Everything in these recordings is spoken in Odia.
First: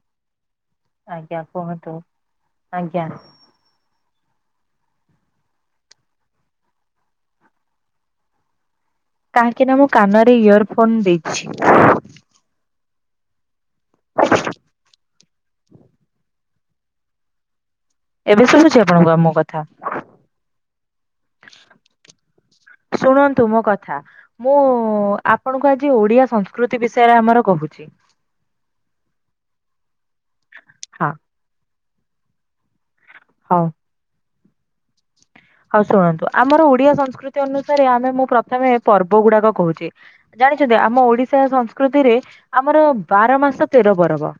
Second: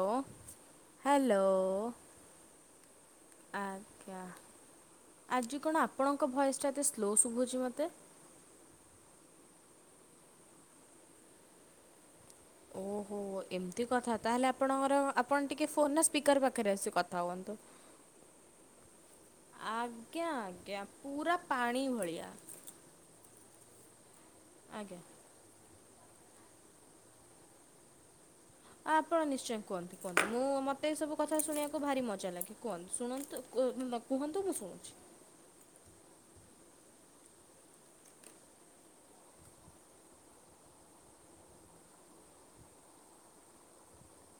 ଓ, ହ୍ୟାଲୋ ଆଜ୍ଞା କୁହନ୍ତୁ ଆଜ୍ଞା। ଆଜ୍ଞା। ଆଜି କଣ ଆପଣଙ୍କ ଭଏସ ଟା ଏତେ ସ୍ଲୋ ଶୁଭୁଛି ମତେ? କାହିଁକି ନା ମୁଁ କାନରେ ଇୟର ଫୋନ ଦେଇଛି। ଓହୋ। ଏମିତି କଥା, ତାହେଲେ ଆପଣଙ୍କର ଆପଣ ଟିକେ ଫୋନ ନା ସ୍ପିକର ପାଖ ପାଖରେ ଆସି କଥା ହୁଅନ୍ତୁ। ଏବେ ସବୁଛି [unintelligible] ଆଜ୍ଞା ଆଜ୍ଞା ପୁରା ପାଣି ଭଳିଆ। ତୁମ କଥା ମୁଁ ଆଜ୍ଞା। ଆପଣଙ୍କୁ ଆଜି ଓଡିଆ ସଂସ୍କୃତି ବିଷୟରେ ଆମର କହୁଛି। ଆପଣ ନିଶ୍ଚୟ କୁହନ୍ତୁ କୁହନ୍ତୁ ମୁଁ ମତେ ଏ ହଁ ସବୁ କଥା ଶୁଣିବାକୁ ଭାରି ମଜା ଲାଗେ କୁହନ୍ତୁ। ଶୁଣନ୍ତୁ ହଉ। ଓ କିମ୍ବା କୁହନ୍ତୁ ମୁଁ ଶୁଣୁଛି। ହଉ ଶୁଣନ୍ତୁ ଆମର ଓଡିଆ ସଂସ୍କୃତି ଅନୁସାରେ ଆମେ ମୁଁ ପ୍ରଥମେ ପର୍ବ ଗୁଡାକ କହୁଛି। ଜାଣିଛନ୍ତି ଆମ ଓଡିଶା ସଂସ୍କୃତିରେ ଆମର ବାର ମାସ ତେର ପର୍ବ।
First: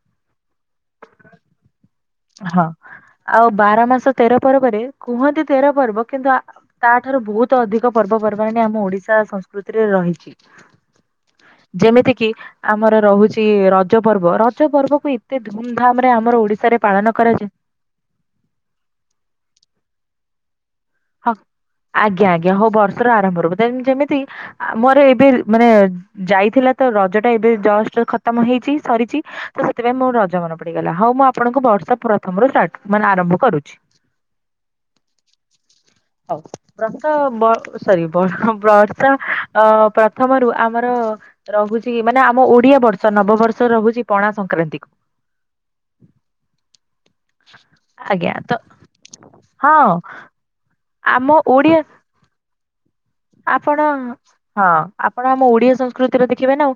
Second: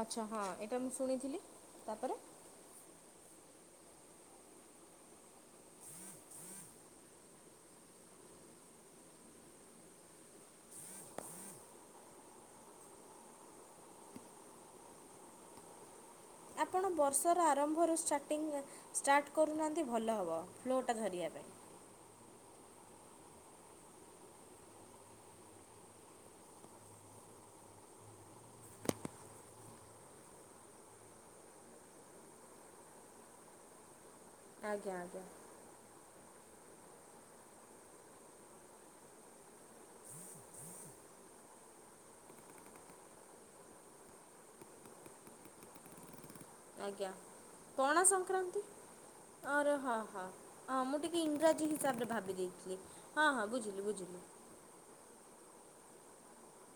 ଆଚ୍ଛା, ହଁ ଏଇଟା ମୁଁ ଶୁଣିଥିଲି, ତାପରେ ହଁ ଆଉ ବାର ମାସ ତେର ପର୍ବରେ କୁହନ୍ତି ତେର ପର୍ବ କିନ୍ତୁ ତାଠାରୁ ବହୁତ ଅଧିକ ପର୍ବ ପର୍ବାଣି ଆମ ଓଡିଶା ସଂସ୍କୃତିରେ ରହିଛି। ଯେମିତି କିି ଆମର ରହୁଛି ରଜ ପର୍ବ। ରଜ ପର୍ବକୁ ଏତେ ଧୁମ ଧାମରେ ଆମର ଓଡିଶାରେ। ଆପଣ ପାଳନ ବର୍ଷର କରାଯାଏ ଆରମ୍ଭରୁ ଷ୍ଟାର୍ଟିଂ ଷ୍ଟାର୍ଟ କରୁନାହାନ୍ତି ଭଲ ହେବ। ଫ୍ଲୋ ଟା ଧରିବା ହଁ ପାଇଁ। ଆଜ୍ଞା ଆଜ୍ଞା, ହଉ ବର୍ଷର ଆରମ୍ଭରୁ ଯେମିତି ମୋର ଏବେ ମାନେ ଯାଇଥିଲା ତ ରଜ ଟା ଏବେ। ଖତମ ହେଇଛି ସରିଛି ତ ସେଥିପାଇଁ ମୋର ରଜ ମନେ ପଡିଗଲା ହଉ ମୁଁ ଆପଣଙ୍କୁ ବର୍ଷ ପ୍ରଥମରୁ। ମାନେ ଆରମ୍ଭ କରୁଛି। ଆଜ୍ଞା, ଆଜ୍ଞା। ହଉ ବତ ସରି ବର୍ଷା ଅ ପ୍ରଥମରୁ ଆମର। ରହୁଛି, ମାନେ ଆମ ଓଡିଆ ବର୍ଷ ନବବର୍ଷ ରହୁଛି ପଣା ସଂକ୍ରାନ୍ତି। [inaudible] ଆଜ୍ଞା, ପଣା ଆଜ୍ଞା ତ ସଂକ୍ରାନ୍ତି ଆରେ ହଁ ହଁ। ହଁ ମୁଁ ଟିକେ ଆମ ଇଂରାଜୀ ଓଡିଆ ହିସାବରେ ଭାବି ଦେଇଥିଲି ହଁ ହଁ ଆପଣ ବୁଝିଲି, ବୁଝିଲି। ହଁ ଆପଣ ଆମ ଓଡିଆ ସଂସ୍କୃତିରେ ଦେଖିବେ ନା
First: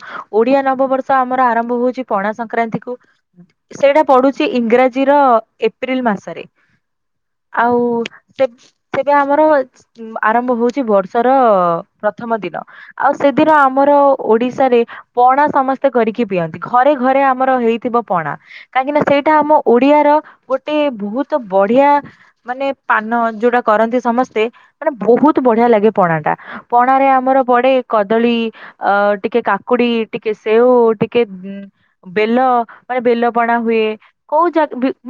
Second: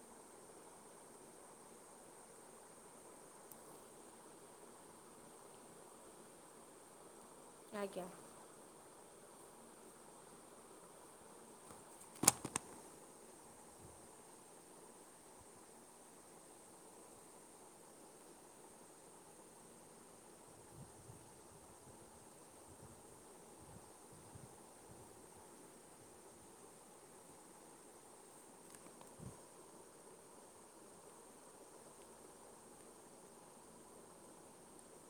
ଓଡିଆ ନବବର୍ଷ ଆମର ଆରମ୍ଭ ହଉଛି ପଣା ସଂକ୍ରାନ୍ତି ଠୁ। ସେଇଟା ପଢୁଛି ଇଂରାଜୀ ର ଏପ୍ରିଲ ମାସରେ। ହଁ। [inaudible] ଆଉ ସେ ଏବେ ଆମର ଆରମ୍ଭ ହଉଛି ବର୍ଷ ର ପ୍ରଥମ ଦିନ। ଆଉ ସେଦିନ ଆମର ଓଡିଶାରେ ପଣା ସମସ୍ତେ କରିକି ପିଅନ୍ତି। ଘରେ ଘରେ ଆମର ହେଇଥିବ ପଣା। କାହିଁକି ନା ସେଇଟା ଆମ ଓଡିଆର ଗୋଟେ ବହୁତ ବଢିଆ ମାନେ ପାନ ଯୋଉଟା କରନ୍ତି ସମସ୍ତେ, ମାନେ ବହୁତ ବଢିଆ ଲାଗେ ପଣା ଟା। ପଣା ରେ ଆମର ପଡେ କଦଳୀ ଅ ଟିକେ କାକୁଡି, ଟିକେ ସେଓ, ଟିକେ ବେଲ ମାନେ ବେଲ ପଣା। ହୁଏ, କୋଉ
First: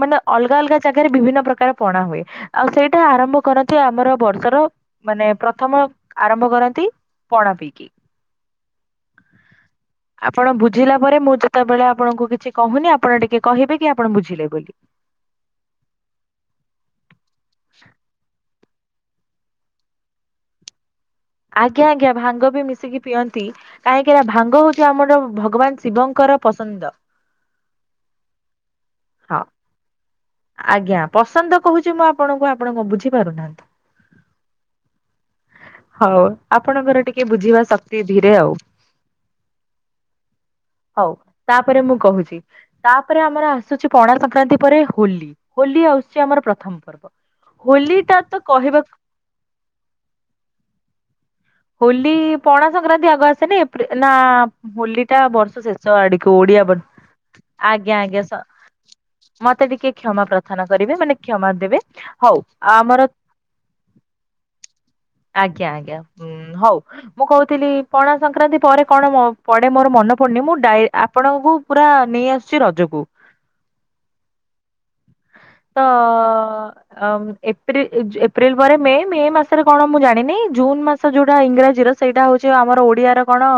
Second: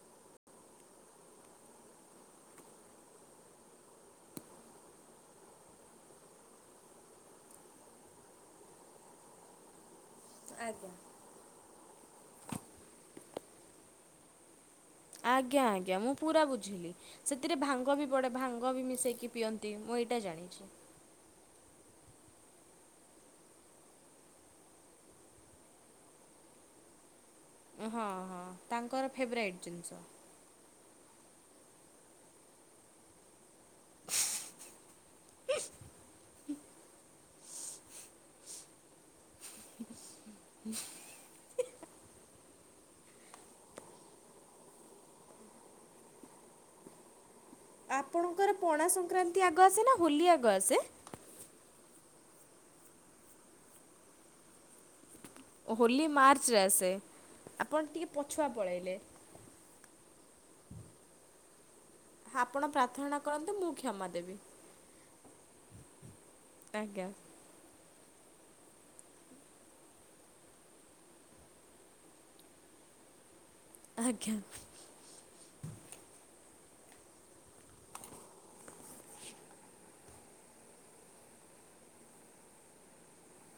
ମାନେ ଅଲଗା ଅଲଗା ଜାଗାରେ ବିଭିନ୍ନ ପ୍ରକାର ପଣା ହୁଏ। ଆଉ ସେଇଟା ଆରମ୍ଭ କରନ୍ତି, ଆମର ବର୍ଷର ମାନେ ପ୍ରଥମ ଆରମ୍ଭ କରନ୍ତି ପଣା ପିଇକି। [inaudible] ଆପଣ ଆଜ୍ଞା ବୁଝିଲା ପରେ ମୁଁ ଯେତେବେଳେ ଆପଣଙ୍କୁ କିଛି କହୁନି, ଆପଣ ଟିକେ କହିବେ କି -ଆପଣ ବୁଝିଲେ ବୋଲି। ଆଜ୍ଞା, ଆଜ୍ଞା, ମୁଁ ପୁରା ବୁଝିଲି। ସେଥିରେ ଭାଙ୍ଗ ବି ପଡେ। ଭାଙ୍ଗ ଭାଙ୍ଗବି ମିଶାଇକି ପିଅନ୍ତି ମୁଁ ଏଇଟା ଜାଣିଛି। ଆଜ୍ଞା, ଆଜ୍ଞା, ଭାଙ୍ଗ ବି ମିଶିକି ପିଅନ୍ତି। କାହିଁକି ନା ଭାଙ୍ଗ ହଉଛି ଆମର ଭଗବାନ ଶିବଙ୍କର ପସନ୍ଦ। ହଁ ହଁ ତାଙ୍କର ହଁ ଫେବରାଇଟ ଜିନିଷ। ଆଜ୍ଞା ପସନ୍ଦ କହୁଛି ମୁଁ ଆପଣଙ୍କୁ ଆପଣଙ୍କ ବୁଝି ପାରୁନାହାନ୍ତି। ବ [inaudible] ହଉ ଆପଣଙ୍କର ଟିକେ ବୁଝିବା ଶକ୍ତି ଧୀରେ, ଆଉ। [inaudible] ହଉ ତାପରେ ମୁଁ କହୁଛି। ତାପରେ ଆମର ଆସୁଛି ପଣା ସଂକ୍ରାନ୍ତି ପରେ ହୋଲି, ହୋଲି ଆଉଛି ଆମର ପ୍ରଥମ ପର୍ବ। ହୋଲି ଟା ତ ଆପଣଙ୍କର କହିବା ପଣା ସଂକ୍ରାନ୍ତି ଆଗ ଆସେ ନା ହୋଲି ଆଗ ଆସେ? ହୋଲି ପଣା ସଂକ୍ରାନ୍ତି ଆଗ ଆସେନି ଏପ୍ରି ନା ହୋଲି। ଏଟା ବର୍ଷ ଶେଷ ହୋଲି ଆଡିକୁ ମାର୍ଚ୍ଚରେ ଓଡିଆ ଆସେ ଆପଣ ଆଜ୍ଞା ଟିକେ ଆଜ୍ଞା ସ ପଛୁଆ ପଳେଇଲେ ମତେ ଟିକେ କ୍ଷମା ପ୍ରାର୍ଥନା କରିବେ ମାନେ କ୍ଷମା ଦେବେ। ହଉ ଆପଣ ଆମର ପ୍ରାର୍ଥନା କରନ୍ତୁ ମୁଁ କ୍ଷମା ଦେବି। ଆଜ୍ଞା ଆଜ୍ଞା ଉଁ ହଉ ଆଜ୍ଞା ମୁଁ କହୁଥିଲି। ପଣା ସଂକ୍ରାନ୍ତି ପରେ କଣ ମୋ ପଡେ ମୋର ମନେ ପଡୁନି ମୁଁ ଡ଼ାଇ ଆପଣଙ୍କୁ ପୁରା ନେଇ ଆସୁଚି ରଜକୁ। ଆଜ୍ଞା। ତ ଏପ୍ରି ଜୁ ଏପ୍ରିଲ ପରେ ମେ ମେ ମାସରେ କଣ ମୁଁ ଜାଣିନି। ଜୁନ୍ ମାସ ଯୋଉଟା ଇଂରାଜୀର ସେଇଟା ହଉଚି ଆମର ଓଡିଆର କଣ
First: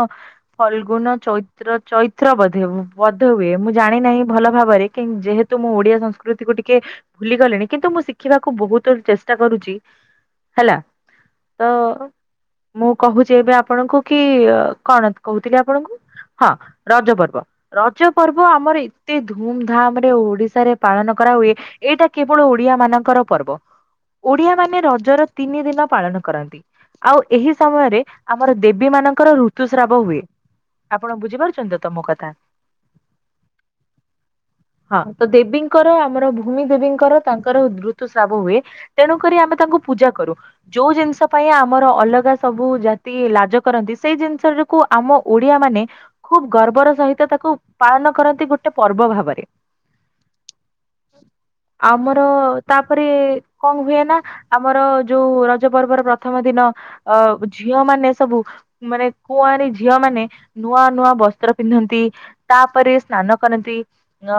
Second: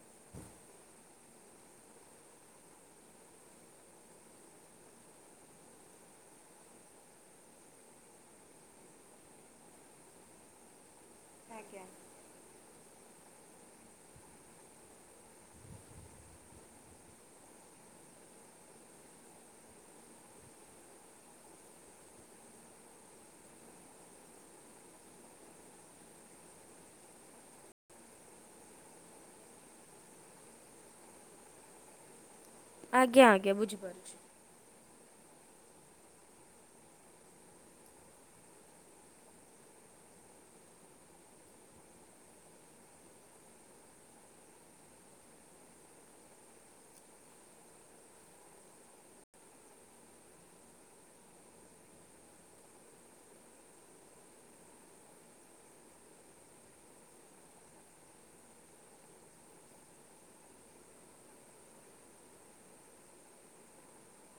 ଫଲଗୁନ ଚୈତ୍ର ଚୈତ୍ର ବୋଧେ ବଧ ହୁଏ ମୁଁ ଜାଣି ନାହିଁ ଭଲ ଭାବରେ କିଂ ଯେହେତୁ ମୁଁ ଓଡିଆ ସଂସ୍କୃତି କୁ ଟିକେ ଭୁଲି ଗଲେଣି କିନ୍ତୁ ମୁଁ ଶିଖିବାକୁ ବହୁତ ଚେଷ୍ଟା କରୁଚି। ହେଲା ତ ମୁଁ କହୁଚି ଏବେ ଆପଣଙ୍କୁ କି କଣ କହୁଥିଲି ଆପଣଙ୍କୁ? ହଁ ରଜ ପର୍ବ ରଜ ପର୍ବ ଆମର ଏତେ ଧୁମ ଧାମ ରେ ଓଡିଶାରେ ପାଳନ କରାହୁଏ ଏଇଟା କେବଳ ଓଡିଆ ମାନଙ୍କର ପର୍ବ। ଓଡିଆ ମାନେ ରଜର ତିନି ଦିନ ପାଳନ କରନ୍ତି। ଆଉ ଏହି ସମୟରେ ଆମର ଦେବୀ ମାନଙ୍କର ଋତୁସ୍ରାବ ହୁଏ। ଆପଣ ବୁଝିପାରୁଚନ୍ତି ତ ମୋ କଥା? ଆଜ୍ଞା ଆଜ୍ଞା ବୁଝିପାରୁଚି। ହଁ ତ ଦେବି ଙ୍କର ଆମର ଭୂମି ଦେବୀଙ୍କର ତାଙ୍କର ଋତୁ ଶ୍ରାବ ହୁଏ ତେଣୁ କରି ଆମେ ତାଙ୍କୁ ପୂଜା କରୁ। ଯୋଉ ଜିନିଷ ପାଇଁ ଆମର ଅଲଗା ସବୁ ଜାତି ଲାଜ କରନ୍ତି ସେଇ ଜିନିଷକୁ ଆମ ଓଡିଆ ମା ନେ ଖୁବ ଗର୍ବର ସହିତ ତାକୁ ପାଳନ କରନ୍ତି ଗୋଟେ ପର୍ବ ଭାବରେ। ଆମର ତାପରେ କଣ ହୁଏ ନା ଆମର ଯୋଉ ରଜ ପର୍ବର ପ୍ରଥମ ଦିନ ଅ ଝିଅ ମାନେ ସବୁ ମାନେ କୁଆରୀ ଝିଅ ମାନେ ନୂଆ ନୂଆ ବ ସ୍ତ୍ର ପିନ୍ଧନ୍ତି ତାପରେ ସ୍ନାନ କରନ୍ତି ଅ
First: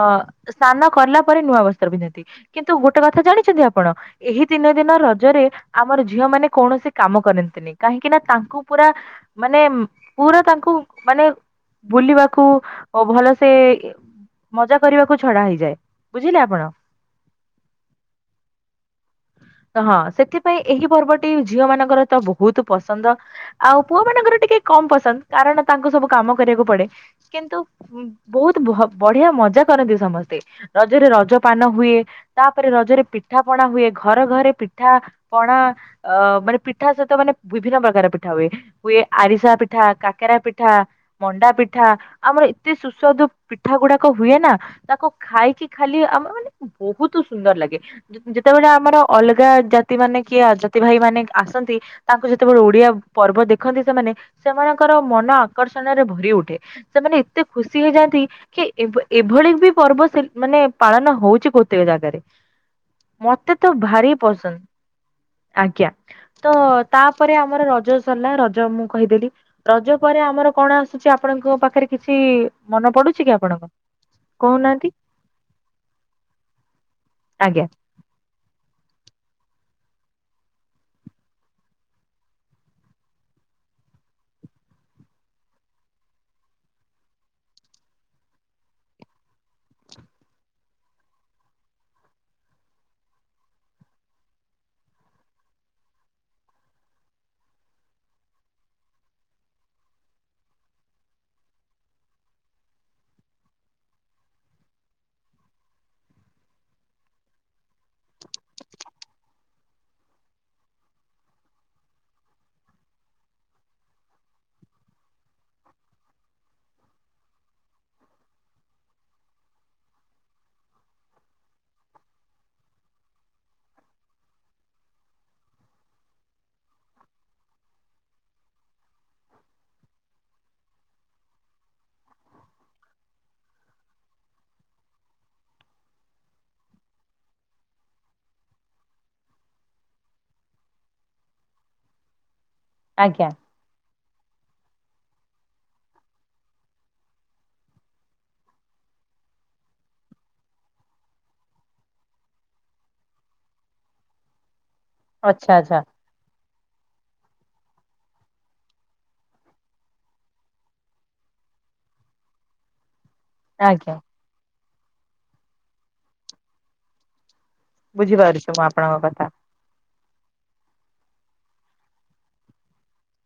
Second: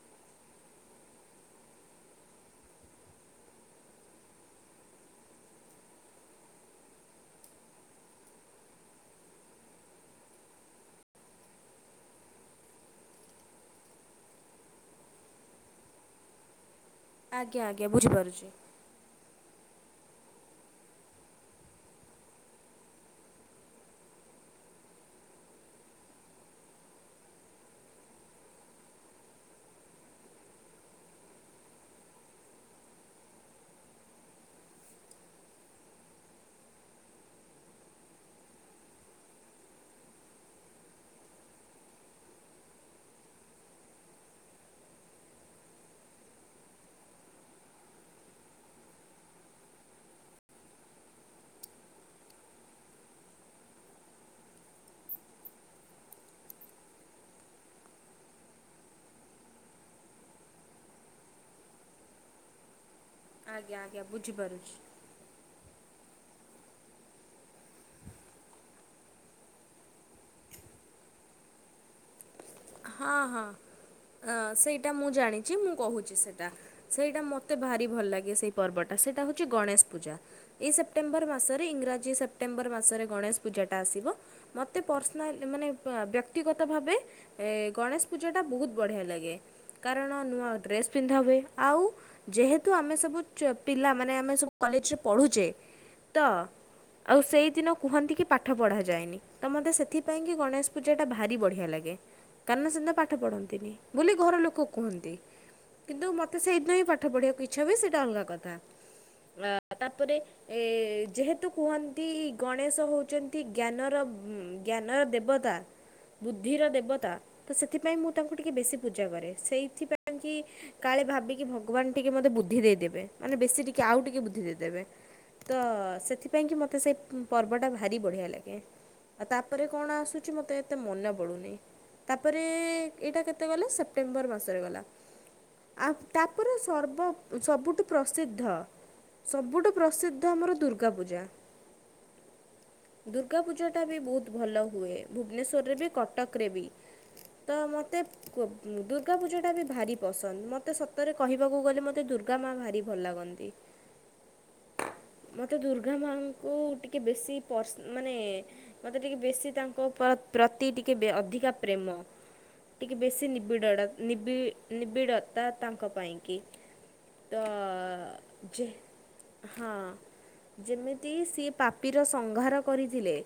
ସ୍ନାନ କଲା ପରେ ନୂଆ ବସ୍ତ୍ର ପିନ୍ଧନ୍ତି କିନ୍ତୁ ଗୋଟେ କଥା ଜାଣିଛନ୍ତି ଆପଣ ଏହି ତିନି ଦିନ ରଜରେ ଆମର ଝିଅ ମାନେ କୌଣସି କାମ କରନ୍ତିନି କାହିଁକି ନା ତାଙ୍କୁ ପୁରା ମାନେ ପୁରା ତା ଙ୍କୁ ମାନେ ବୁଲିବାକୁ ଭଲସେ ମଜା କରିବାକୁ ଛଡା ହେଇଯାଏ। ବୁଝିଲେ ଆପଣ। ଆଜ୍ଞା ଆଜ୍ଞା ବୁଝିପାରୁଚି। ହଁ ସେଥିପାଇଁ ଏହି ପର୍ବଟି ଝିଅ ମାନଙ୍କର ତ ବହୁତ ପସନ୍ଦ ଆଉ ପୁଅ ମାନଙ୍କର ଟିକେ କମ ପସନ୍ଦ କାରଣ ତାଙ୍କୁ ସବୁ କାମ କରିବାକୁ ପଡେ କିନ୍ତୁ ବହୁତ ଭ-ବଢିଆ ମଜା କରନ୍ତି। ସମସ୍ତେ ରଜରେ ରଜ ପାନ ହୁଏ। ତାପରେ ରଜରେ ପିଠା ପଣା ହୁଏ ଘରେ ଘରେ ପିଠା ପଣା ଅ ମାନେ ପିଠା ସହିତ ମାନେ ବିଭିନ୍ନ ପ୍ରକାର ପିଠା ହୁଏ। ହୁଏ ଆରିସା ପିଠା। କାକେରା ପିଠା, ମଣ୍ଡା ପିଠା, ଆମର ଏତେ ସୁସ୍ୱାଦୁ ପିଠା ଗୁଡାକ ହୁଏ ନା ତାକୁ ଖାଇକି ଖାଲି ଆମ ମାନେ ବହୁତ ସୁନ୍ଦର ଲାଗେ ଯେତେବେଳେ ଆମର ଅଲଗା ଜା ତି ମାନେ କିଏ ଜାତି ଭାଇ ମାନେ ଆସନ୍ତି ତାଙ୍କୁ ଯେତେବେଳେ ଓଡିଆ ପର୍ବ ଦେଖନ୍ତି ସେମାନେ ସେମାନଙ୍କ ର ମନ ଆକର୍ଷଣରେ ଭରି ଉଠେ ସେମାନେ ଏତେ ଖୁସି ହେଇଯାଆନ୍ତି କି ଏ-ଏଭଳି ବି ପର୍ବ ସେ ମାନେ ପାଳନ ହଉଚି କେତେକ ଜାଗାରେ। ମତେ ତ ଆଜ୍ଞା ଆଜ୍ଞା ଭାରି ପସନ୍ଦ ବୁଝିପାରୁଛି ଆଜ୍ଞା। ତ ତାପରେ ଆମର ରଜ ସରିଲା ରଜ ମୁଁ କହିଦେଲି। ରଜ ପରେ ଆମର କଣ ଆସୁଛି? ଆ ପଣଙ୍କ ପାଖରେ କିଛି ମନ ହଁ ପଡୁଛି କି ହଁ ଆପଣଙ୍କ? ଅଁ, କହୁନାହାନ୍ତି ସେଇଟା ମୁଁ ଜାଣିଚି ମୁଁ କହୁଚି ସେଟା ସେଇଟା ମତେ ଆଜ୍ଞା ଭାରି ଭଲ ଲାଗେ ସେଇ ପର୍ବଟା ସେଇଟା ହ ଚି ଗଣେଷ ପୂଜା ଏଇ ସେପ୍ଟେମ୍ବର ମାସରେ ଇଂରାଜୀ ସେପ୍ଟେମ୍ବର ମାସରେ ଗଣେଷ ପୂଜାଟା ଆସିବ। ମତେ ପର୍ସନା ମାନେ ବ୍ୟକ୍ତିଗତ ଭାବେ ଏ ଗଣେଶ ପୂଜାଟା ବହୁତ ବଢ଼ିଆ ଲାଗେ କାରଣ ନୂଆ ଡ୍ରେସ୍ ପିନ୍ଧା ହୁଏ। ଆଉ ଯେହେତୁ ଆମେ ସବୁ ପିଲାମାନେ ଆମେ ସବୁ କଲେଜରେ ପଢୁଚେ ତ ଆଉ ସେଇଦିନ କୁହନ୍ତି କି ପାଠ ପଢ଼ାଯାଏନି ତ ମୋତେ ସେଥିପାଇଁ କି ଗଣେଶ ପୂଜାଟା ଭାରି ବଢ଼ିଆ ଲାଗେ କାରଣ ସେଦିନ ପାଠ ପଢନ୍ତିନି ବୋଲି ଘର ଲୋକ କୁହନ୍ତି କିନ୍ତୁ ମତେ ସେଇଦିନ ହିଁ ପାଠ ପଢିବାକୁ ଇଛାହୁଏ ସେଇଟା ଅଲଗା କଥା ଅ ତାପରେ ଏ ଯେହେତୁ କୁହନ୍ତି ଗଣେଶ ହଉଛନ୍ତି ଜ୍ଞାନର ଜ୍ଞାନର ଦେବତା ବୁଦ୍ଧିର ଦେବତା ତ ସେଥିପାଇଁ ମୁଁ ତାଙ୍କୁ ଟିକେ ବେଶୀ ପୂଜା କରେ ସେଇଥିପାଇଁ କି କାଳେ ଭାବିକି ଭଗବାନ ଟିକେ ମୋତେ ବୁଦ୍ଧି ଦେଇଦେବେ ମାନେ ବେଶୀ ଟିକେ ଆଉ ଟିକେ ବୁଦ୍ଧି ଦେଇଦେବେ ତ ସେଥିପାଇଁ କି ମତେ ସେଇ ପର୍ବଟା ଭାରି ବଢିଆ ଲାଗେ। ଆଉ ତାପରେ କଣ ଆସୁଛି ମତେ ଏତେ ମନେ ପଡୁନି। ତାପରେ ଏଇଟା କେତେ ଗଲା ସେପ୍ଟେମ୍ବର ମାସରେ ଗଲା। ଆଉ ତାପରେ ସର୍ବ ସବୁଠୁ ପ୍ରସିଦ୍ଧ। ସବୁଠୁ ପ୍ରସିଦ୍ଧ ଆମର ଦୁର୍ଗାପୂଜା। ଆଜ୍ଞା ଦୁର୍ଗାପୂଜା ଟା ବି ବହୁତ ଭଲ ହୁଏ ଭୁବନେଶ୍ଵରରେ ବି କଟକରେ ବି। ତ ମତେ ଦୁର୍ଗାପୂଜା ଟା ବି ଭାରି ପସନ୍ଦ ମତେ ସତରେ କହିବାକୁ ଗଲେ ମତେ ଦୁର୍ଗାମା ଭାରି ଭଲ ଲାଗନ୍ତି ଆଚ୍ଛା ମତେ ଆଚ୍ଛା ଦୁର୍ଗାମା ମୁଁ ଟିକିେ ବେଶୀ ପର୍ସ ମାନେ ମୋତେ ଟିକେ ବେଶୀ ତାଙ୍କ ପ୍ରତି ଟିକେ ଅଧିକା ପ୍ରେମ ଟିକେ ବେଶୀ ନିବିଡ଼ ଆଜ୍ଞା ନିବି ନିବିଡ଼ତା ତାଙ୍କ ପାଇଁ କି। ତ ବୁଝିପାରୁଛି ମୁଁ ଯେ ଆପଣଙ୍କ କଥା ହଁ ଯେମିତି ସିଏ ପାପିର ସଂଗହାର କରିଥିଲେ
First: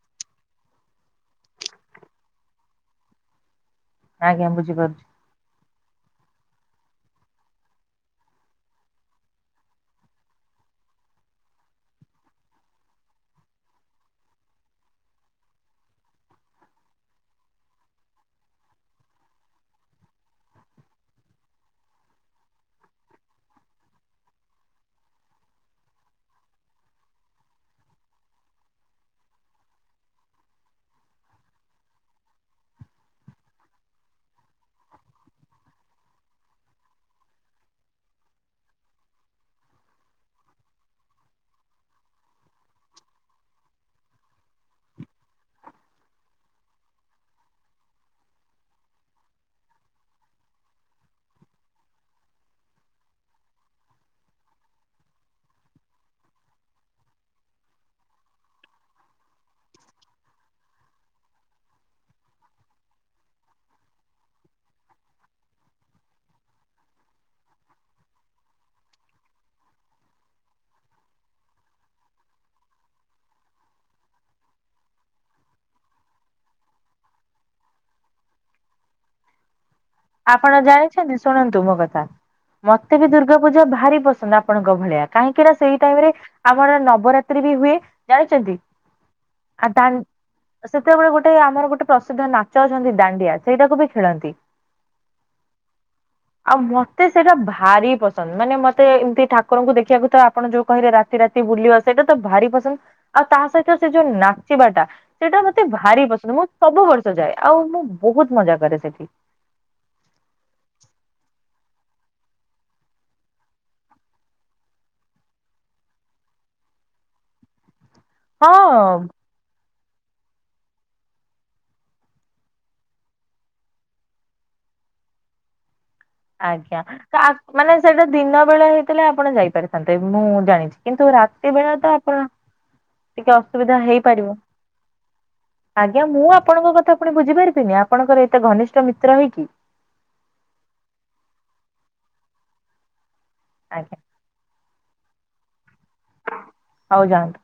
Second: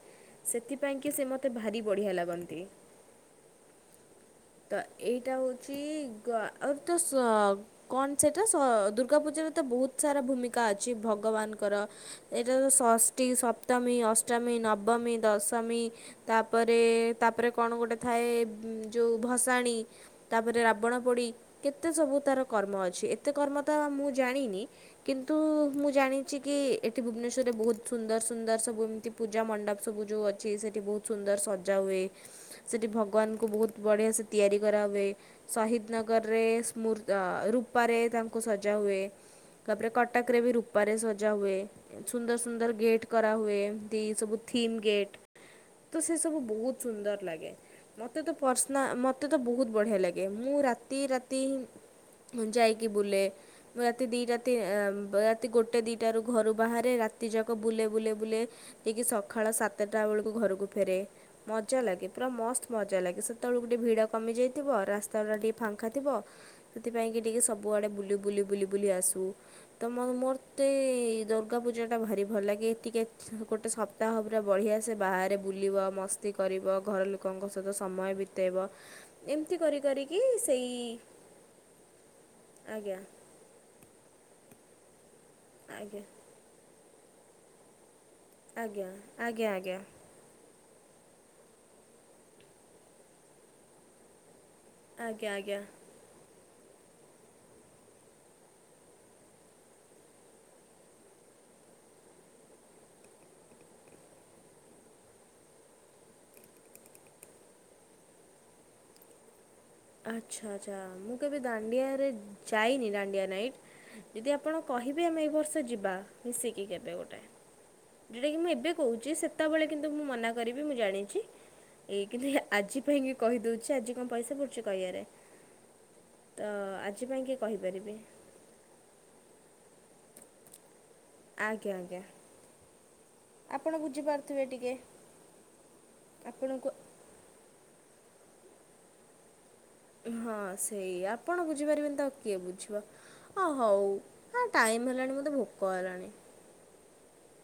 ସେଥିପାଇଁକି ସେ ମୋତେ ଭାରି ବଢ଼ିଆ ଲାଗନ୍ତି। ଆଜ୍ଞା ତ ବୁଝିପାରୁଛି ଏଇଟା ଆଉତ କଣ ସେଟା ଦୁର୍ଗା ପୂଜାରେ ତ ବହୁତ ସାରା ଭୂମିକା। ଅଛି ଭଗବାନଙ୍କର ଏଇଟାତ ଷଷ୍ଠୀ ସପ୍ତମୀ ଅଷ୍ଟମୀ ନବମୀ ଦଶମି। ତାପରେ ତାପରେ କଣ ଗୋଟେ ଥାଏ ଯେଉଁ ଭସାଣି ତାପରେ ରାବଣ ପୋଡ଼ି କେତେ ସବୁ ତାର କର୍ମ ଅଛି। ଏତେ କର୍ମ ତ ମୁଁ ଜାଣିନି କିନ୍ତୁ ମୁଁ ଜାଣିଛି କି ଏଠି ଭୁନେଶ୍ୱରରେ ବୋହୁତ ସୁନ୍ଦର ସୁନ୍ଦର ସବୁ ଏମିତି ପୂଜା ମଣ୍ଡପ ସବୁ ଯୋଉ ଅଛି ସେଠି ବହୁତ ସୁନ୍ଦର ସଜା ହୁଏ। ସେଠି ଭଗବାନଙ୍କୁ ବହୁତ ବଢିଆ ସେ ତିଆରି କରାହୁଏ ଶହିଦନଗର ରେ ସ୍ମ ରୁପାରେ ତାଙ୍କୁ ସଜା ହୁଏ। ତାପରେ କଟକରେ ବି ରୂପାରେ ସଜା ହୁଏ ସୁନ୍ଦରସୁନ୍ଦର ଗେଟ୍ କରାହୁଏ ଏମିତି ସବୁ। ଥିମ୍ ଗେଟ୍ ତ ସେସବୁ ବହୁତ ସୁନ୍ଦର ଲାଗେ। ମୋତେ ତ ପର୍ସନା ମୋତେ ତ ବହୁତ ବଢ଼ିଆ ଲାଗେ ମୁଁ ରାତିରାତି ଯାଇକି ବୁଲେ ମୁଁ ରାତି ଦିଟା ରାତି ରାତି ଗୋଟେଦିଟାରୁ ଘରୁ ବାହାରେ ରା ରାତିଯାକ ବୁଲେ ବୁଲେ ବୁଲେ ଯାଇକି ସକାଳ ସାତଟା ବେଳକୁ ଘରକୁ ଫେରେ ମଜା ଲାଗେ। ପୁରା ମସ୍ତ ମଜା ଲାଗେ ସେତେବେଳକୁ ଗୋଟେ ଭିଡ କମିଯାଇଥିବ ରାସ୍ତାଟା ଟିକେ ଫାଙ୍କା ଥିବ ସେଥିପାଇଁ। ଟିକେ ସବୁଆଡେ ବୁଲି ବୁଲି ବୁଲି ବୁଲି ଆସୁ ତ ମୋତେ ଦୁର୍ଗା ପୂଜାଟା ଭାରି ଭଲଲାଗେ ଟିକେ ଗୋଟେ ସପ୍ତାହ ପୁରା ବଢ଼ିଆସେ ବାହାରେ ବୁଲିବ ମସ୍ତି କରିବ। ଘର ଲୋକଙ୍କ ସହିତ ସମୟ ବିତେଇବ ଏମିତି କରି କରିକି ଆପଣ ସେଇ ଜାଣିଛନ୍ତି ଶୁଣନ୍ତୁ ମୋ କଥା ମତେ ଆଜ୍ଞା ବି ଦୁର୍ଗାପୂଜା ଭାରି ପସନ୍ଦ। ଆପଣଙ୍କ ଭଳିଆ କାହିଁକି ନା ସେଇ ଆଜ୍ଞା ଟାଇମ ରେ ଆମର ନବରାତ୍ରି ବି ହୁଏ। ଜାଣିଛନ୍ତି ଆଜ୍ଞା ଆଜ୍ଞା ଆ ଆଜ୍ଞା। ଦା ସେତେବେଳେ ଗୋଟେ ଆମର ଗୋଟେ ପ୍ରସିଦ୍ଧ ନାଚ ଅଛନ୍ତି ଦାଣ୍ଡିଆ ସେଇଟାକୁ ବି ଖେଳନ୍ତି। ଆଜ୍ଞା ଆଜ୍ଞା। ଆଉ ମତେ ସେଇଟା ଭାରି ପସନ୍ଦ ମାନେ ମତେ ଏମିତି ଠାକୁରଙ୍କୁ ଦେଖିବାକୁ ତ ଆପଣ ଯୋଉ କହିଲେ ରାତି ରାତି ବୁଲିବା ସେଇଟା ତ ଭାରି ପସନ୍ଦ ଆଉ ତା ସହିତ ସେ ଯୋଉ ନାଚିବାଟା ସେଇଟା ମତେ ଭାରି ପସନ୍ଦ ମୁଁ ମୁଁ ସବୁ ବର୍ଷ ଯାଏ ଆଉ ମୁଁ ବହୁତ ମଜା କରେ ସେଠି। ଆଛାଆଛା ମୁଁ କେବେ ଦାଣ୍ଡିଆରେ ଯାଇନି ଦାଣ୍ଡିଆ ନାଇ ଯଦି ଆପଣ ପେରେଭି ଆମେ ଏ ବର୍ଷ ଯିବା ମିଶିକି କେବେ ଗୋଟେ ଯୋଉଟାକି ମୁଁ ଏବେ ହଁ କହୁଛି ସେତେବେଳେ କିନ୍ତୁ ମୁଁ ମନା କରିବି ମୁଁ ଜାଣିଛି ଏଇ କିନ୍ତୁ ଆଜି ପାଇଁ କି କହିଦଉଛି ଆଜି କଣ ପଇସା ପଡୁ କହିଆରେ। ଆଜ୍ଞା ତ ମାନେ ସେଇଟା ଦିନ ବେଳେ ହେଇଥିଲେ ଆପଣ ଯାଇପାରିଥାନ୍ତେ ମୁଁ ଜାଣିଛି। କିନ୍ତୁ ରାତି ଆଜ୍ଞା ବେଳେତ ଆଜ୍ଞା ଆପଣ ଟିକେ ଆପଣ ଅସୁବିଧା ହେଇପାରିବ। ବୁଝିପାରୁଥିବେ ଟିକେ ଆଜ୍ଞା ମୁଁ ଆପଣଙ୍କୁ ଆପଣଙ୍କ କଥା ପୁଣି ବୁଝିପାରିବିନି ଆପଣଙ୍କର ଏତେ ଘନିଷ୍ଠ ମିତ୍ର ହେଇକି। ହଁ ସେଇ ଆପଣ ବୁଝିପାରିବେନି ତ ଆଉ କିଏ ବୁଝିବ? ହଁ ହଉ ଆଜ୍ଞା ହଁ ଟାଇମ୍ ହେଲାଣି ମୋତେ ଭୋକ ହେଲାଣି। ହଉ ଯାଉନୁ।